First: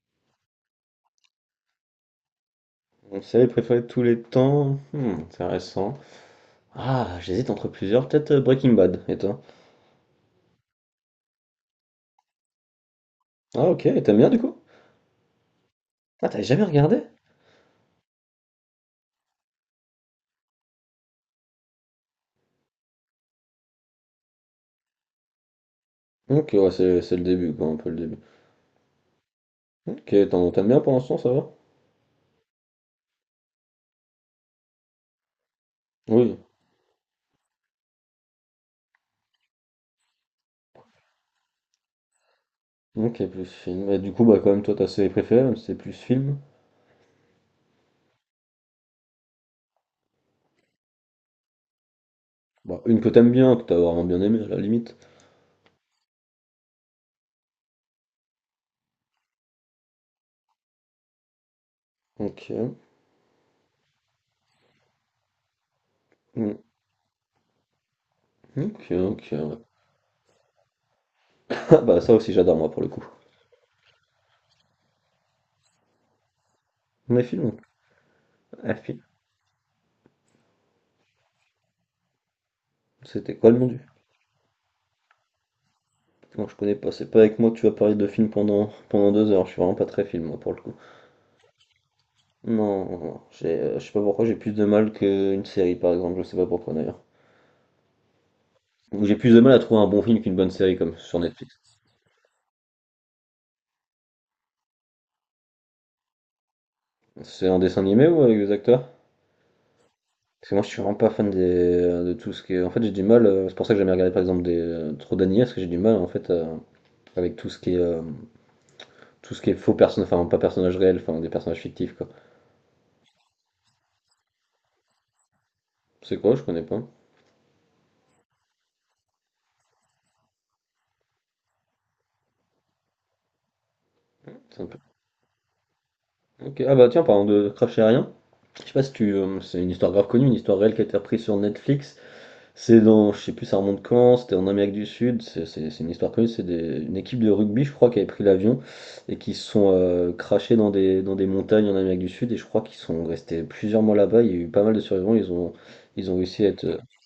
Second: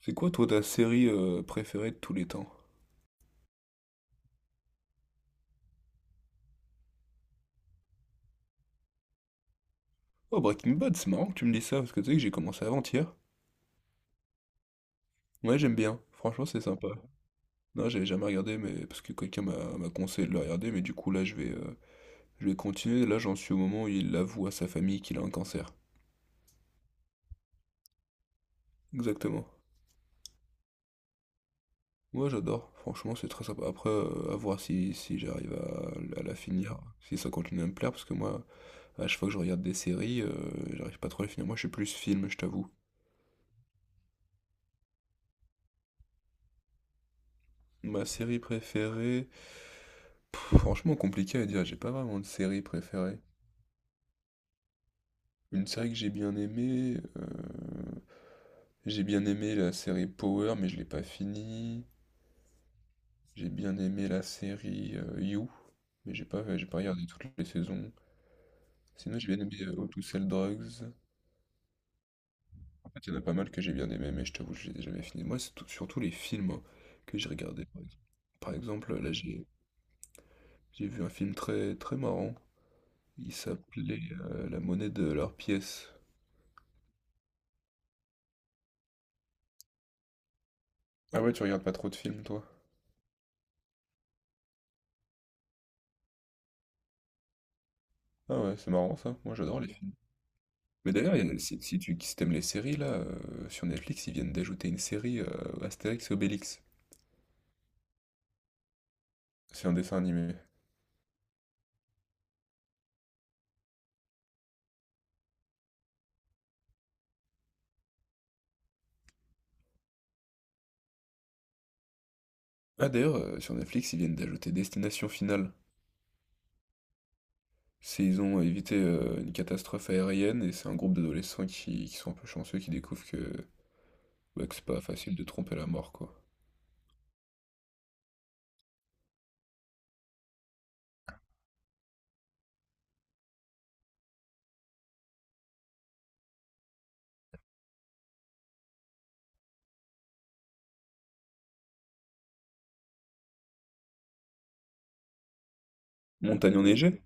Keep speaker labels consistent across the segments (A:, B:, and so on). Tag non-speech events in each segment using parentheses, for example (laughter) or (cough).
A: C'est quoi toi ta série préférée de tous les temps?
B: Mon série préférée de tous les temps? Hmm, intéressant. Ah, j'hésite entre plusieurs. Peut-être Breaking Bad, et toi?
A: Oh Breaking Bad, c'est marrant que tu me dis ça, parce que tu sais que j'ai commencé avant-hier.
B: Ah, ok, et t'aimes bien du coup?
A: Ouais, j'aime bien,
B: Ah, t'avais
A: franchement c'est
B: jamais
A: sympa.
B: regardé?
A: Non, j'avais jamais regardé mais parce que quelqu'un m'a conseillé de le regarder, mais du coup là je vais continuer. Là j'en suis au moment où il avoue à sa famille qu'il a un cancer.
B: Ok, ouais, c'est le début, quoi, un peu le début.
A: Exactement.
B: Ok, t'aimes bien pour l'instant, ça va?
A: Moi j'adore, franchement c'est très sympa. Après à voir si, si j'arrive à la
B: Oui.
A: finir, si ça continue à me plaire, parce que moi à chaque fois que je regarde des séries, j'arrive pas trop à les finir. Moi je suis plus film, je t'avoue.
B: Ok, plus film. Et du coup, bah, quand même, toi, ta série préférée, même si c'est plus film.
A: Ma série préférée. Pff, franchement, compliqué à dire, j'ai pas vraiment de série
B: Bah, une que
A: préférée.
B: t'aimes bien, que t'as vraiment bien aimé, à la limite.
A: Une série que j'ai bien aimée, j'ai bien aimé la série Power, mais je l'ai pas finie.
B: Ok.
A: J'ai bien aimé la série You, mais
B: Hmm,
A: j'ai pas regardé toutes les saisons.
B: ok,
A: Sinon,
B: ok,
A: j'ai bien
B: ouais.
A: aimé
B: (laughs)
A: How to Sell Drugs.
B: Ah, bah, ça aussi, j'adore, moi, pour le
A: En
B: coup.
A: fait, il y en a pas mal que j'ai bien aimé, mais je t'avoue, je les ai jamais finis. Moi, c'est surtout les films hein, que
B: Mes
A: j'ai
B: films?
A: regardés, par exemple. Par
B: Ah,
A: exemple,
B: film.
A: là, j'ai vu un film très, très marrant. Il
B: C'était quoi le nom du
A: s'appelait La monnaie de leur pièce.
B: non, je connais pas, c'est pas avec moi que tu vas parler de films pendant, pendant deux heures, je suis vraiment pas très film moi pour le coup.
A: Ah ouais, tu regardes pas trop de films, toi?
B: Non, non, non, je sais pas pourquoi j'ai plus de mal qu'une série par exemple, je sais pas pourquoi d'ailleurs.
A: Ah ouais, c'est marrant
B: Ou j'ai
A: ça,
B: plus
A: moi
B: de mal
A: j'adore
B: à
A: les ouais,
B: trouver un
A: films.
B: bon film qu'une bonne série
A: Mais
B: comme
A: d'ailleurs,
B: sur
A: il y en a-
B: Netflix.
A: si, si tu si t'aimes les séries, là, sur Netflix, ils viennent d'ajouter une série Astérix et Obélix.
B: C'est un dessin animé ou avec des acteurs?
A: C'est un dessin animé.
B: Parce que moi je suis vraiment pas fan des, de tout ce qui est. En fait j'ai du mal, c'est pour ça que j'aime regarder par exemple des trop d'animés, parce que j'ai du mal en fait avec tout ce qui est tout ce qui est faux personnages, enfin pas personnages réels, enfin des personnages fictifs quoi.
A: Ah d'ailleurs, sur Netflix, ils viennent d'ajouter Destination Finale.
B: C'est quoi? Je connais pas.
A: C'est, ils ont évité une catastrophe aérienne et c'est un groupe d'adolescents qui sont un peu chanceux, qui découvrent que, bah, que
B: C'est
A: c'est
B: un peu-
A: pas facile de tromper la mort, quoi.
B: Ok, ah bah tiens, parlant de crash aérien, je sais pas si tu. C'est une histoire grave connue, une histoire réelle qui a été reprise sur Netflix. C'est dans. Je sais plus, ça remonte quand, c'était en Amérique du Sud. C'est une histoire connue, une équipe de rugby, je crois, qui avait pris l'avion et qui se sont crashés dans des montagnes en Amérique du Sud. Et je crois qu'ils sont restés plusieurs mois là-bas. Il y a eu pas mal de survivants. Ils ont réussi à
A: Montagne
B: être.
A: enneigée?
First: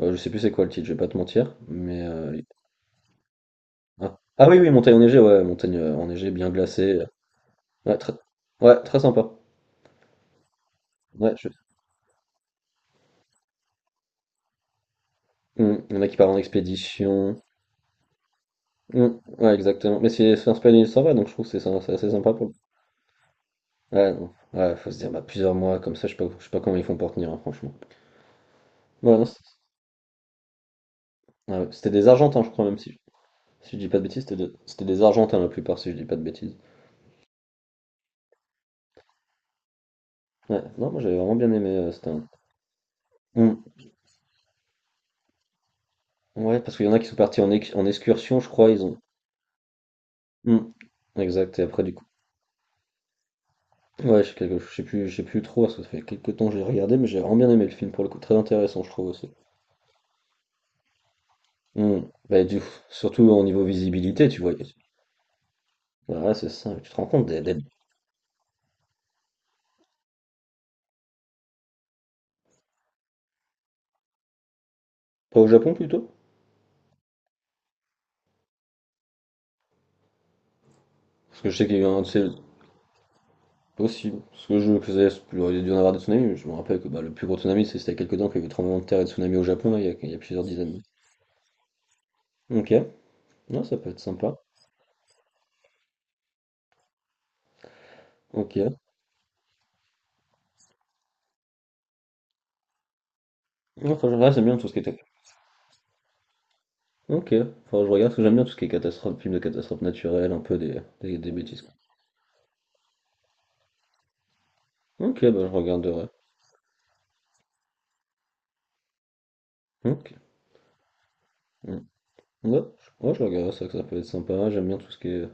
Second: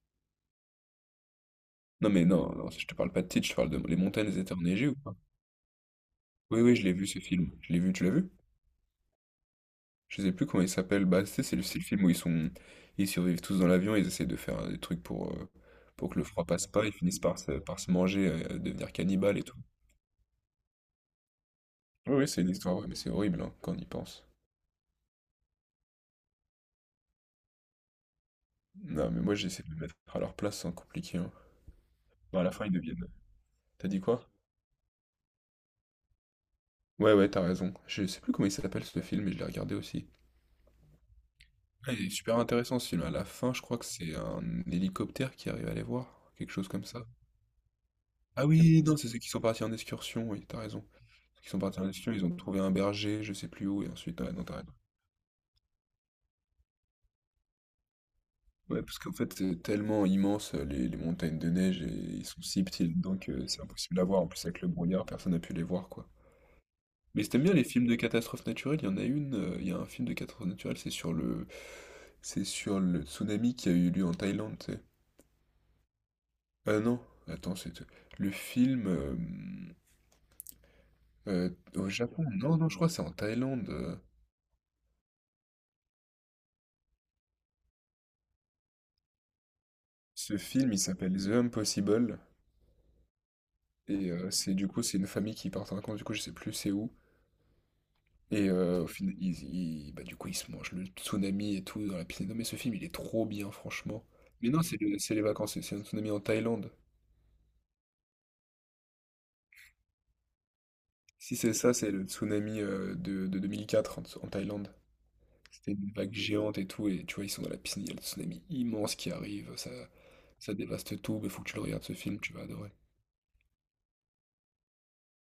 B: Je sais plus c'est quoi le titre, je vais pas te mentir. Mais.
A: Non mais non, non, je te parle pas de titre, je parle de: les
B: Ah,
A: montagnes
B: ah
A: étaient
B: oui, oui,
A: enneigées
B: montagne
A: ou pas?
B: enneigée, ouais, montagne enneigée, bien
A: Oui, oui, je l'ai
B: glacée.
A: vu ce film. Je l'ai vu,
B: Ouais,
A: tu l'as
B: très,
A: vu?
B: ouais, très sympa.
A: Je sais plus comment il s'appelle. Bah, tu
B: Ouais,
A: sais,
B: je-
A: c'est le film où ils sont, ils survivent tous dans l'avion, ils essaient de faire des trucs
B: Mmh. Il y en a
A: pour
B: qui
A: que le
B: partent en
A: froid passe pas, ils finissent
B: expédition.
A: par se manger, devenir
B: Mmh.
A: cannibales et
B: Ouais,
A: tout.
B: exactement. Mais c'est inspiré d'une histoire vraie, donc je trouve que c'est assez
A: Oui, oui,
B: sympa
A: c'est
B: pour
A: une
B: le-
A: histoire, ouais, mais c'est horrible hein, quand on y
B: ouais,
A: pense.
B: non. Ouais, faut se dire, bah, plusieurs mois comme ça, je sais pas comment ils font pour tenir, hein, franchement.
A: Non,
B: Ouais,
A: mais
B: non, c'est-
A: moi j'essaie de me mettre à leur place sans compliquer, hein.
B: Ah ouais, c'était des
A: Bah,
B: Argentins,
A: à
B: je
A: la
B: crois,
A: fin, ils
B: même si,
A: deviennent.
B: si je dis
A: T'as
B: pas
A: dit
B: de bêtises,
A: quoi?
B: c'était des Argentins la plupart, si je dis pas de bêtises.
A: Ouais, ouais, t'as raison. Je sais plus comment il s'appelle ce film, mais je l'ai regardé aussi.
B: Ouais, non, moi j'avais vraiment bien aimé,
A: Ah, il
B: c'était
A: est
B: un-
A: super intéressant ce film. À la fin, je
B: Mmh.
A: crois que c'est un hélicoptère qui arrive à les voir, quelque
B: Ouais,
A: chose
B: parce
A: comme
B: qu'il y en a qui
A: ça.
B: sont partis en, en excursion,
A: Ah
B: je crois, ils
A: oui,
B: ont.
A: non, c'est ceux qui sont partis en excursion, oui, t'as
B: Mmh.
A: raison. Ils
B: Exact,
A: sont
B: et
A: partis
B: après,
A: en
B: du coup.
A: Asie, ils ont trouvé un berger, je sais plus où, et ensuite,
B: Ouais, je
A: ouais,
B: sais,
A: non, t'as raison.
B: je sais plus trop, parce que ça fait quelques temps que j'ai regardé, mais j'ai vraiment bien aimé le film pour le coup, très intéressant,
A: Ouais,
B: je
A: parce
B: trouve
A: qu'en
B: aussi.
A: fait, c'est tellement immense, les montagnes de neige, et
B: Hmm.
A: ils sont
B: Bah, du
A: si petits
B: Surtout
A: donc
B: au
A: c'est
B: niveau
A: impossible à voir. En
B: visibilité, tu
A: plus,
B: vois.
A: avec le brouillard, personne n'a pu les voir, quoi.
B: Ouais, c'est ça. Tu te rends
A: Mais
B: compte
A: si t'aimes
B: d'être
A: bien
B: d'être
A: les films de catastrophes naturelles, il y a un film de catastrophe naturelle, c'est sur le... C'est sur le tsunami qui a eu lieu en Thaïlande, tu sais.
B: pas au Japon plutôt?
A: Ah non, attends, c'est... Le film...
B: Parce
A: euh,
B: que je sais qu'il y a eu
A: au
B: un,
A: Japon?
B: c'est
A: Non, non, je crois que c'est en Thaïlande,
B: possible. Parce que je faisais, il aurait dû en avoir des tsunamis. Je me rappelle que bah, le plus gros tsunami, c'était il y a quelques temps qu'il y a eu tremblement de terre et de tsunami au Japon, là, il y a
A: Ce
B: plusieurs dizaines
A: film, il
B: d'années.
A: s'appelle The Impossible.
B: Ok, non, ça peut être
A: Et
B: sympa.
A: c'est du coup, c'est une famille qui part en vacances, du coup, je sais plus c'est où. Et
B: Ok.
A: au final, bah, du coup, ils se mangent le tsunami et tout dans la piscine. Non, mais ce film, il est trop bien,
B: Non,
A: franchement.
B: franchement, là, j'aime
A: Mais
B: bien
A: non,
B: tout ce qui est.
A: c'est les vacances, c'est un tsunami en Thaïlande.
B: Ok, enfin, je regarde parce que j'aime bien tout ce qui est catastrophe, film de catastrophe naturelle, un peu des
A: Si c'est
B: bêtises.
A: ça,
B: Quoi.
A: c'est le tsunami de 2004 en, en Thaïlande.
B: Ok, bah, je
A: C'était une
B: regarderai.
A: vague géante et tout, et tu vois, ils sont dans la piscine, il y a le tsunami immense qui arrive, ça,
B: Ok.
A: ça dévaste tout, mais faut que tu le
B: Hmm.
A: regardes ce film, tu vas
B: Ouais,
A: adorer.
B: ouais, je regarde ça, que ça peut être sympa. J'aime bien tout ce qui est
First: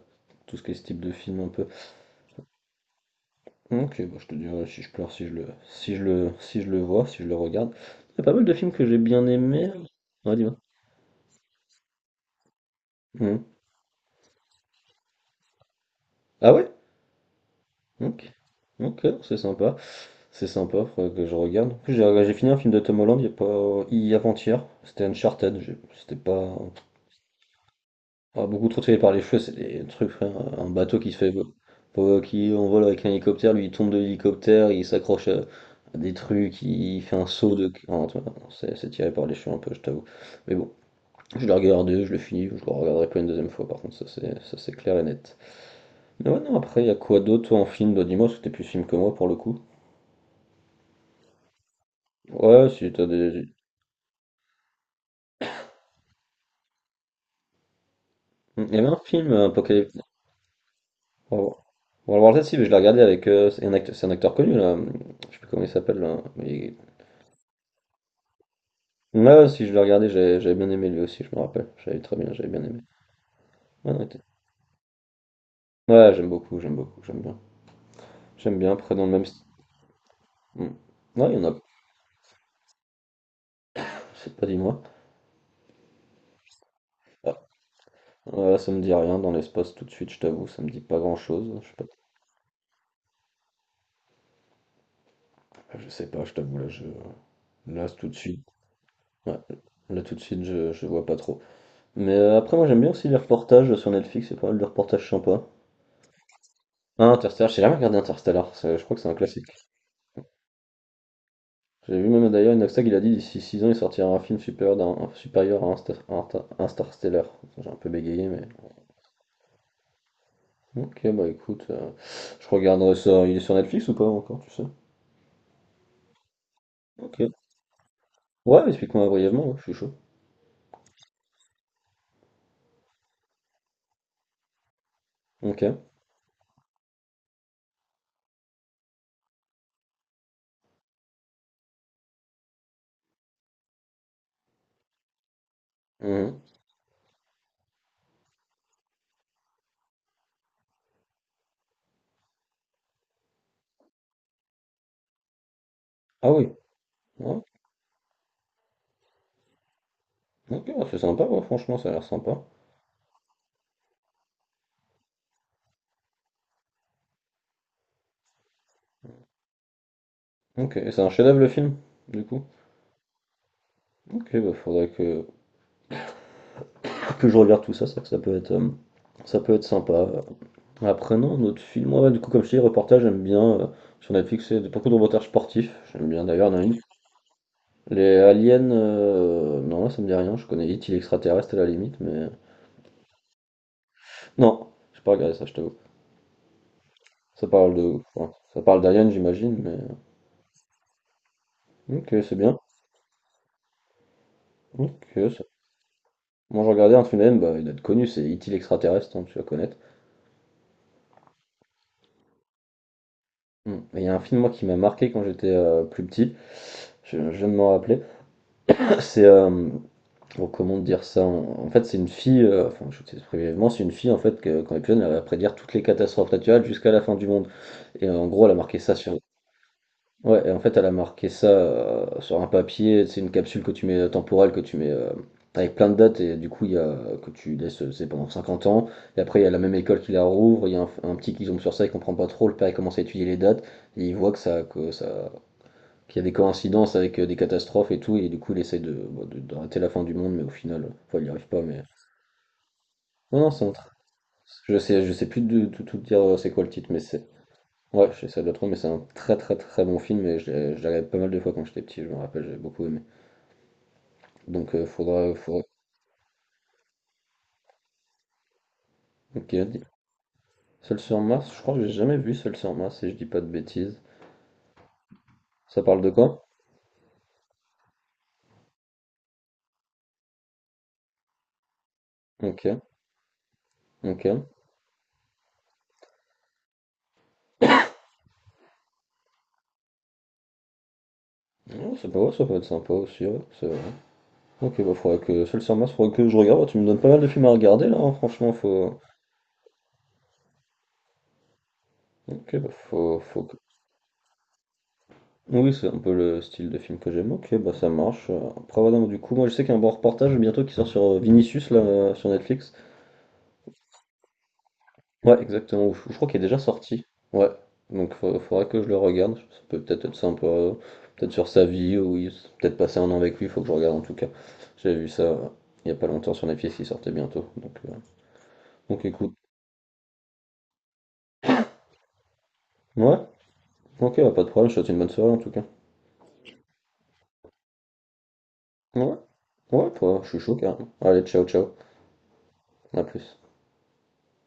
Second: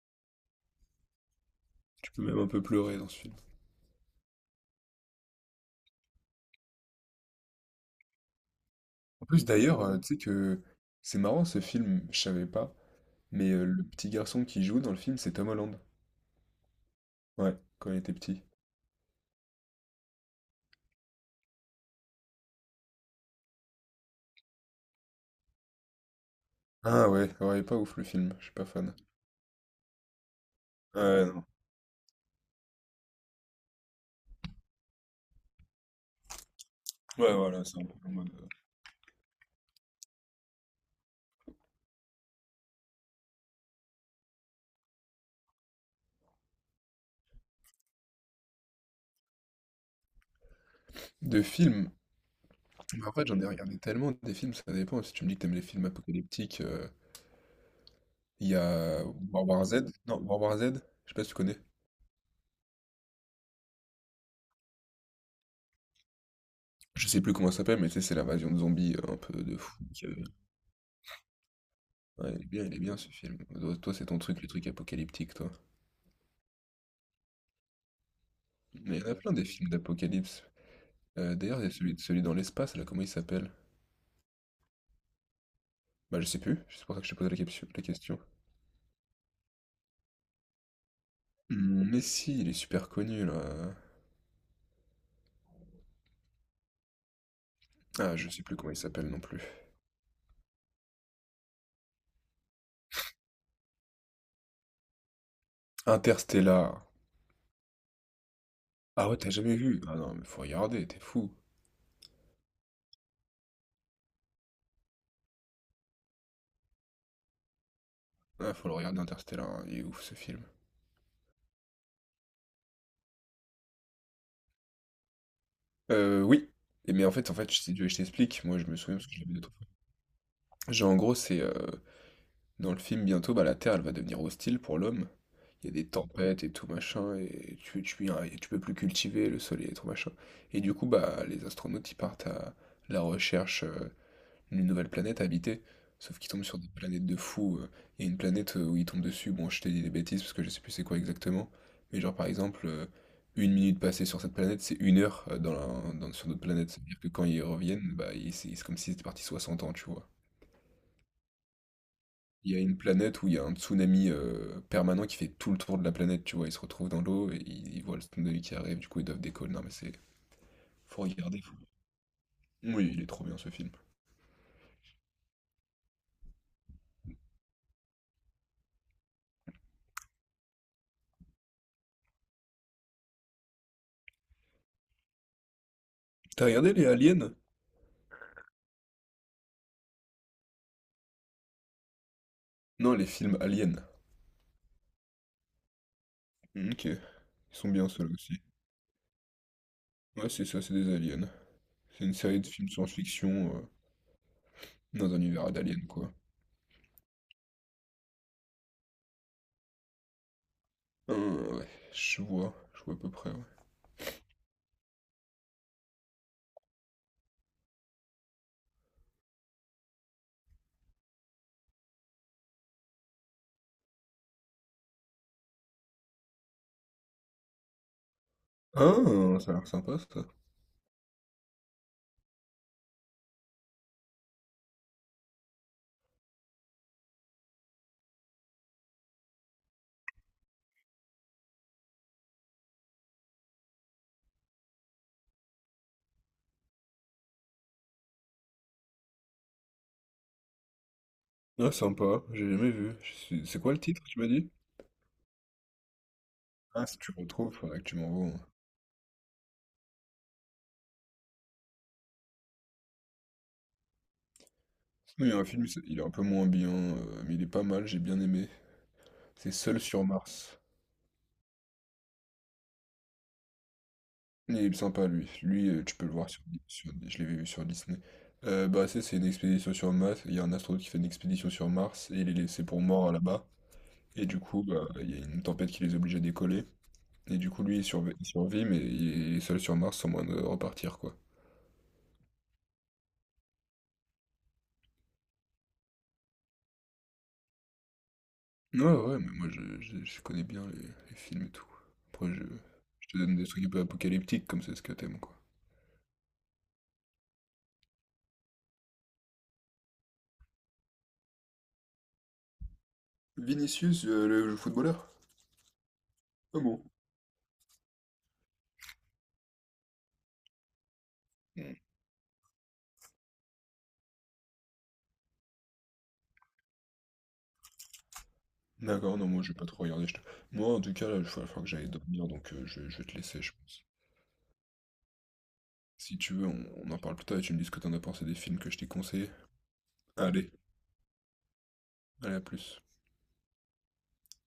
B: tout ce qui est ce type de film un peu.
A: Tu peux même un peu pleurer dans ce film.
B: Ok, bah, je te dirai si je pleure, si je le vois, si je le regarde. Il y a pas mal de films que j'ai bien
A: En plus,
B: aimés.
A: d'ailleurs, tu sais
B: Ouais, dis-moi.
A: que c'est marrant ce film, je savais pas.
B: Mhm.
A: Mais le petit garçon qui joue dans le film, c'est Tom Holland.
B: Ah ouais?
A: Ouais, quand il était
B: Ok.
A: petit.
B: Ok, c'est sympa. C'est sympa, faudrait que je regarde. En plus, j'ai fini un film de Tom Holland il y a pas, avant-hier. C'était Uncharted. C'était pas,
A: Ah ouais, ouais, pas ouf le film, je
B: ah,
A: suis pas
B: beaucoup trop
A: fan.
B: tiré par les cheveux, c'est des trucs, frère. Un bateau qui se
A: Ouais,
B: fait,
A: non.
B: qui en vole avec un hélicoptère, lui il tombe de l'hélicoptère, il s'accroche à des trucs, il fait un
A: Ouais,
B: saut
A: voilà,
B: de.
A: c'est un peu
B: Ah,
A: en
B: tu
A: mode,
B: vois, c'est tiré par les cheveux un peu, je t'avoue. Mais bon, je l'ai regardé, je l'ai fini, je le regarderai pas une deuxième fois, par contre, c'est clair et net. Mais ouais, non, après, il y a quoi d'autre toi, en film? Bah, dis-moi, parce que t'es plus film que moi pour le coup.
A: de films,
B: Ouais, si t'as
A: mais en fait, j'en ai
B: des.
A: regardé tellement des films, ça dépend. Si tu me dis que t'aimes les films apocalyptiques, il y
B: Il y avait un
A: a
B: film,
A: World War Z.
B: Apocalypse.
A: Non, World War Z, je sais pas si tu
B: On va voir
A: connais.
B: on va voir ça si, mais je l'ai regardé avec. C'est un acteur connu là, je sais plus comment il s'appelle là. Il,
A: Je sais plus comment ça s'appelle, mais tu sais, c'est l'invasion de zombies un
B: ouais,
A: peu
B: ouais,
A: de
B: si je
A: fou.
B: le
A: Que...
B: regardais, j'avais bien aimé lui aussi, je me rappelle. J'avais très
A: ouais,
B: bien, j'avais bien
A: il est
B: aimé.
A: bien ce film. Toi,
B: Ouais,
A: toi,
B: non, il
A: c'est ton
B: était-
A: truc, le truc apocalyptique, toi.
B: Ouais, j'aime bien. J'aime bien, après
A: Mais il y
B: dans le
A: en a
B: même
A: plein
B: style.
A: des films d'apocalypse.
B: Ouais, il y en a,
A: D'ailleurs, il y a celui, celui dans l'espace, là, comment il s'appelle?
B: je sais pas, dis-moi.
A: Bah, je sais plus, c'est pour ça que je t'ai posé
B: Ah,
A: la la question.
B: ouais, ça me dit rien, dans l'espace tout de suite, je t'avoue, ça me dit pas grand-chose. Je sais pas,
A: Mmh, mais si, il est super connu là.
B: je sais pas, je t'avoue, là, je... là tout
A: Ah,
B: de
A: je sais
B: suite.
A: plus comment il s'appelle non
B: Ouais,
A: plus.
B: là tout de suite, je vois pas trop. Mais après, moi j'aime bien aussi les reportages sur Netflix, c'est pas mal de reportages sympas.
A: Interstellar.
B: Ah, Interstellar, j'ai jamais regardé Interstellar, c'est- je crois que c'est
A: Ah
B: un
A: ouais, t'as
B: classique.
A: jamais vu? Ah non, mais faut regarder, t'es fou.
B: J'ai vu même d'ailleurs Inoxtag, il a dit d'ici 6 ans, il sortira un film supérieur, supérieur à Interstellar. J'ai un peu bégayé, mais.
A: Ah, faut le regarder Interstellar, hein, il est ouf ce film.
B: Bon. Ok, bah écoute, je regarderai ça. Il est sur Netflix ou pas encore, tu sais?
A: Oui. Et mais
B: Ok.
A: en fait, je t'explique, moi
B: Ouais,
A: je me souviens
B: explique-moi
A: parce que je l'ai vu
B: brièvement,
A: d'autres
B: ouais, je
A: fois.
B: suis chaud.
A: Genre en gros, c'est dans le film bientôt, bah, la Terre elle va devenir hostile pour l'homme.
B: Ok.
A: Il y a des tempêtes et tout machin, et et tu peux plus cultiver le soleil et tout machin. Et du coup, bah, les astronautes ils partent à la recherche, une nouvelle planète à habiter. Sauf qu'ils
B: Mhm.
A: tombent sur des planètes de fous, il y a une planète où ils tombent dessus. Bon, je t'ai dit des bêtises parce que je sais plus c'est quoi exactement. Mais genre, par exemple, une minute passée sur cette planète, c'est une heure dans sur
B: Ah
A: d'autres
B: oui.
A: planètes. C'est-à-dire que quand
B: Ouais.
A: ils reviennent, c'est comme s'ils étaient partis 60 ans, tu vois.
B: Ok, c'est sympa, ouais, franchement, ça a l'air sympa.
A: Il y a une planète où il y a un tsunami permanent qui fait tout le tour de la planète, tu vois. Ils se retrouvent dans l'eau et ils voient le tsunami qui arrive, du coup ils doivent décoller. Non mais c'est...
B: Ok, et c'est
A: Faut
B: un chef-d'œuvre
A: regarder,
B: le
A: faut...
B: film, du coup.
A: Oui, il est trop bien ce film.
B: Ok, bah faudrait que. Que je regarde tout ça, c'est ça peut être sympa. Après, non, notre film, ouais, du coup, comme je te dis, reportage, j'aime bien. Sur Netflix, c'est beaucoup de reportages sportifs. J'aime bien
A: T'as
B: d'ailleurs, il y en a
A: regardé
B: une.
A: les aliens?
B: Les aliens, non, là, ça me dit rien. Je connais It, il est extraterrestre à la limite, mais.
A: Non, les films aliens.
B: Non, j'ai pas regardé ça, je t'avoue.
A: Ok. Ils
B: Ça
A: sont
B: parle
A: bien
B: de.
A: ceux-là
B: Enfin,
A: aussi.
B: ça parle d'aliens, j'imagine, mais.
A: Ouais, c'est ça, c'est des aliens. C'est une
B: Ok, c'est
A: série de
B: bien.
A: films science-fiction
B: Ok,
A: dans un
B: ça-
A: univers d'aliens, quoi.
B: Moi, j'ai regardé un film d'aliens, bah, il doit être connu, c'est It, il est extraterrestre, hein, tu vas connaître.
A: Ah ouais, je vois à peu près, ouais.
B: Hmm. Et il y a un film, moi, qui m'a marqué quand j'étais plus petit. Je viens de m'en rappeler. C'est. Bon, comment dire ça? En fait, c'est une fille, enfin, je sais brièvement, c'est une fille, en fait, que, quand elle est plus jeune, elle va prédire toutes les catastrophes naturelles jusqu'à la fin du monde. Et en gros, elle a marqué
A: Ah,
B: ça sur.
A: ça a l'air sympa, ça.
B: Ouais, et en fait, elle a marqué ça sur un papier, c'est une capsule que tu mets temporelle, que tu mets avec plein de dates, et du coup, que tu laisses, c'est pendant 50 ans. Et après, il y a la même école qui la rouvre, il y a un petit qui tombe sur ça, il comprend pas trop, le père, il commence à étudier les dates, et il voit que ça, qu'il y a des coïncidences avec des catastrophes et tout, et du coup il essaie de, bon, d'arrêter la fin du monde, mais au final, enfin, il n'y arrive pas,
A: Ah,
B: mais.
A: sympa, j'ai jamais vu.
B: Non, non,
A: C'est
B: c'est un
A: quoi le
B: tr-
A: titre, tu m'as dit?
B: Je sais plus de tout, tout dire c'est quoi le
A: Ah,
B: titre,
A: si
B: mais
A: tu le
B: c'est.
A: retrouves, faudrait que tu
B: Ouais, je
A: m'envoies,
B: sais
A: hein.
B: ça doit trop, mais c'est un très bon film et je l'ai regardé pas mal de fois quand j'étais petit, je me rappelle, j'avais beaucoup aimé. Donc
A: Sinon, il y a un
B: faudra.
A: film, il est un peu moins bien, mais il est pas mal, j'ai bien aimé. C'est
B: Ok,
A: Seul
B: dis-
A: sur Mars.
B: Seul sur Mars, je crois que j'ai jamais vu Seul sur Mars, si je dis pas de bêtises.
A: Il est sympa lui. Lui,
B: Ça
A: tu
B: parle
A: peux
B: de
A: le voir
B: quoi?
A: sur je l'avais vu sur Disney. Bah, c'est une expédition sur Mars, il y a un astronaute qui fait une expédition sur Mars et il est
B: Ok,
A: laissé pour mort là-bas et du
B: ok.
A: coup, bah, il y a une tempête qui les oblige à décoller et du coup, lui, il survit mais il est seul sur Mars sans moyen de repartir, quoi.
B: Oh, ça peut être sympa aussi, ouais, ça- ok, bah faudrait que seul sur Mars, faudrait que je regarde. Tu me donnes pas mal de films à regarder là, hein, franchement,
A: Ouais, ouais,
B: faut.
A: ouais, mais moi je connais bien les films et tout. Après
B: Ok, bah
A: je te
B: faut,
A: donne
B: faut
A: des
B: que-
A: trucs un peu apocalyptiques comme c'est ce que t'aimes quoi.
B: Oui, c'est un peu le style de film que j'aime. Ok, bah ça marche. Après, voilà, du coup, moi je sais qu'il y a un bon reportage bientôt qui sort sur Vinicius là, sur Netflix.
A: Vinicius, le footballeur?
B: Ouais, exactement. Je crois qu'il est déjà
A: Ah bon?
B: sorti. Ouais. Donc faudra que je le regarde. Ça peut peut-être être sympa. Peut-être sur sa vie, ou peut-être passer 1 an avec lui, faut que je regarde en tout cas. J'ai vu ça il y a pas longtemps sur Netflix, il sortait bientôt. Donc
A: D'accord, non,
B: écoute.
A: moi je vais pas trop regarder, moi, en tout cas, là, il faut que j'aille dormir, donc je vais te
B: Ouais,
A: laisser, je pense.
B: ok, bah, pas de problème, je te souhaite une bonne soirée en tout cas.
A: Si tu veux, on en parle plus tard et tu me dis ce que t'en as pensé des films que je t'ai
B: Ouais,
A: conseillés.
B: ouais, bah, je suis
A: Allez,
B: chaud carrément. Allez, ciao, ciao,
A: allez, à plus.
B: à plus.